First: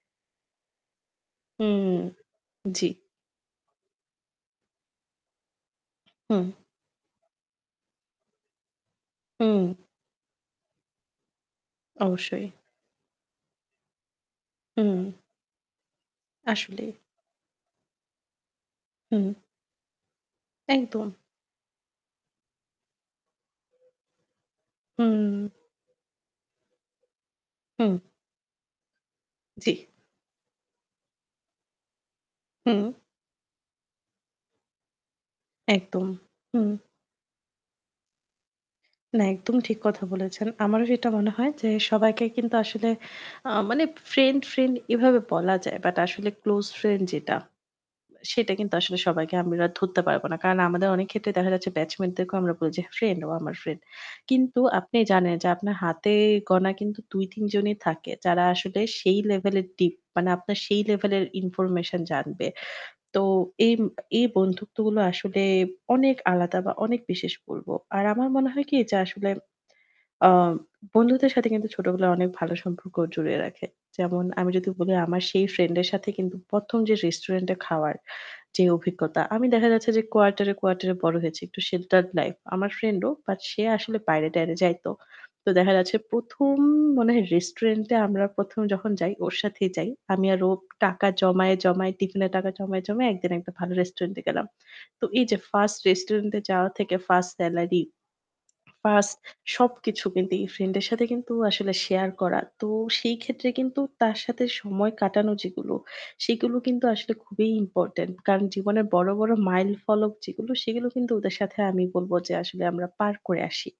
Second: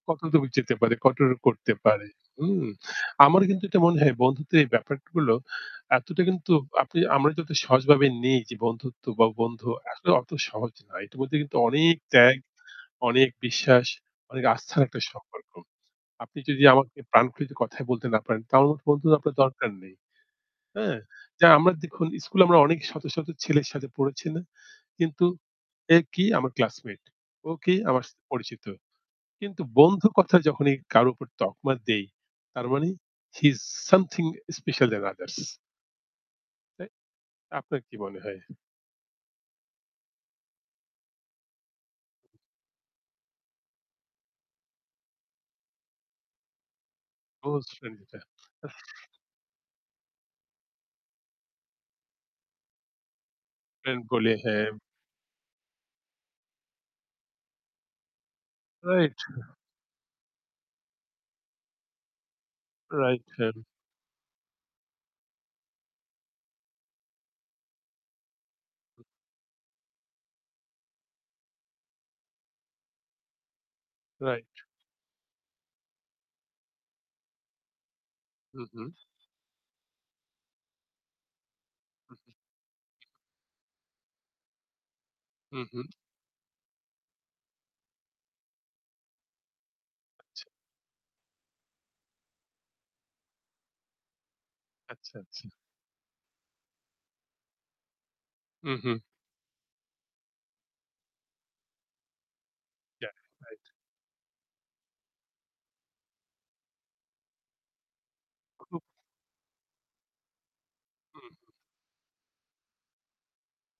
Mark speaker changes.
Speaker 1: কত দূর যেতে পারে, কত
Speaker 2: হু।
Speaker 1: করতে পারে। হুম?
Speaker 2: জি।
Speaker 1: আমার কিন্তু এটা মনে হয় বন্ধুত্বের ব্যাপারগুলো এতটা
Speaker 2: হুম।
Speaker 1: কিন্তু আপনি আমরা যত সহজভাবে নেই যে বন্ধুত্ব বা
Speaker 2: হুম।
Speaker 1: বন্ধু আসলে অত সহজ না। এটার মধ্যে কিন্তু অনেক ত্যাগ,
Speaker 2: অবশ্যই।
Speaker 1: অনেক বিশ্বাস, অনেক আস্থার একটা
Speaker 2: হুম।
Speaker 1: সম্পর্ক। আপনি যদি
Speaker 2: আসলেই।
Speaker 1: আমাকে প্রাণ খুলে যদি কথায় বলতে না পারেন তাহলে আমার বন্ধু
Speaker 2: হুম।
Speaker 1: আপনার দরকার নেই। হ্যাঁ?
Speaker 2: একদম।
Speaker 1: যা আমরা দেখুন স্কুলে আমরা অনেক শত, শত ছেলের সাথে পড়েছি না? কিন্তু
Speaker 2: হুম।
Speaker 1: এ কি? আমার ক্লাসমেট। ও কি?
Speaker 2: হুম।
Speaker 1: আমার সাথে পরিচিত। কিন্তু
Speaker 2: জ্বি।
Speaker 1: বন্ধু কথা যখনই কারো উপর তকমা দেই, তার
Speaker 2: হুম।
Speaker 1: মানে he is something special then others.
Speaker 2: একদম। হুম।
Speaker 1: তাই আপনার কি মনে হয়?
Speaker 2: না, একদম ঠিক কথা বলেছেন। আমারও সেটা মনে হয় যে সবাইকে কিন্তু আসলে আ মানে ফ্রেন্ড ফ্রেন্ড এভাবে বলা যায়। বাট আসলে close friend যেটা,
Speaker 1: অবশ্যই সেটা। আ
Speaker 2: সেটা কিন্তু আসলে সবাইকে আমরা ধরতে পারবো না। কারণ আমাদের অনেকক্ষেত্রে দেখা যাচ্ছে batchmate দেরকেও আমরা বলি যে ফ্রেন্ড "ও আমার ফ্রেন্ড।"
Speaker 1: এন বলে।
Speaker 2: কিন্তু
Speaker 1: হ্যাঁ।
Speaker 2: আপনি জানেন যে আপনার হাতে গোনা কিন্তু ২, ৩ জনই থাকে। যারা আসলে
Speaker 1: রাইট।
Speaker 2: সেই লেভেলের deep মানে আপনার সেই লেভেলের information জানবে। তো
Speaker 1: রাইট। হেম
Speaker 2: এই এই বন্ধুত্বগুলো আসলে অনেক আলাদা বা অনেক বিশেষ বলবো। আর আমার মনে হয় কি? যে আসলে আ বন্ধুদের সাথে কিন্তু ছোটবেলায় অনেক ভালো সম্পর্ক জুড়িয়ে রাখে। যেমন আমি
Speaker 1: রাইট।
Speaker 2: যদি বলি আমার সেই ফ্রেন্ডের সাথে কিন্তু প্রথম যে রেস্টুরেন্টে খাওয়ার
Speaker 1: হু,
Speaker 2: যে
Speaker 1: হু।
Speaker 2: অভিজ্ঞতা আমি দেখা যাচ্ছে যে কোয়ার্টারে quarter এ বড় হয়েছি। একটু sheltered
Speaker 1: হু, হু।
Speaker 2: life। আমার ফ্রেন্ড ও। বাট সে আসলে বাইরে-টাইরে যাইতো। তো
Speaker 1: হু,
Speaker 2: দেখা
Speaker 1: হু।
Speaker 2: যাচ্ছে ১ম মনে হয় রেস্টুরেন্টে আমরা ১ম যখন যাই ওর সাথেই যাই। আমি আর
Speaker 1: আচ্ছা।
Speaker 2: ও টাকা জমায়ে, জমায়ে টিফিনের টাকা জমায়ে, জমায়ে একদিন একটা ভালো রেস্টুরেন্টে গেলাম। তো
Speaker 1: আচ্ছা,
Speaker 2: এইযে
Speaker 1: আচ্ছা।
Speaker 2: 1st রেস্টুরেন্টে যাওয়া থেকে 1st সেলারি
Speaker 1: হু, হু।
Speaker 2: 1st সবকিছু কিন্তু এই ফ্রেন্ডের সাথে কিন্তু আসলে শেয়ার করা। তো
Speaker 1: যা
Speaker 2: সেইক্ষেত্রে
Speaker 1: রাইট।
Speaker 2: কিন্তু তার সাথে সময় কাটানো যেগুলো সেগুলো কিন্তু আসলে খুবই ইম্পোর্টেন্ট। কারণ
Speaker 1: উহু।
Speaker 2: জীবনের বড়, বড় মাইলফলক যেগুলো সেগুলো কিন্তু
Speaker 1: হু,
Speaker 2: ওদের
Speaker 1: হু।
Speaker 2: সাথে আমি বলবো যে আসলে আমরা পার করে আসি।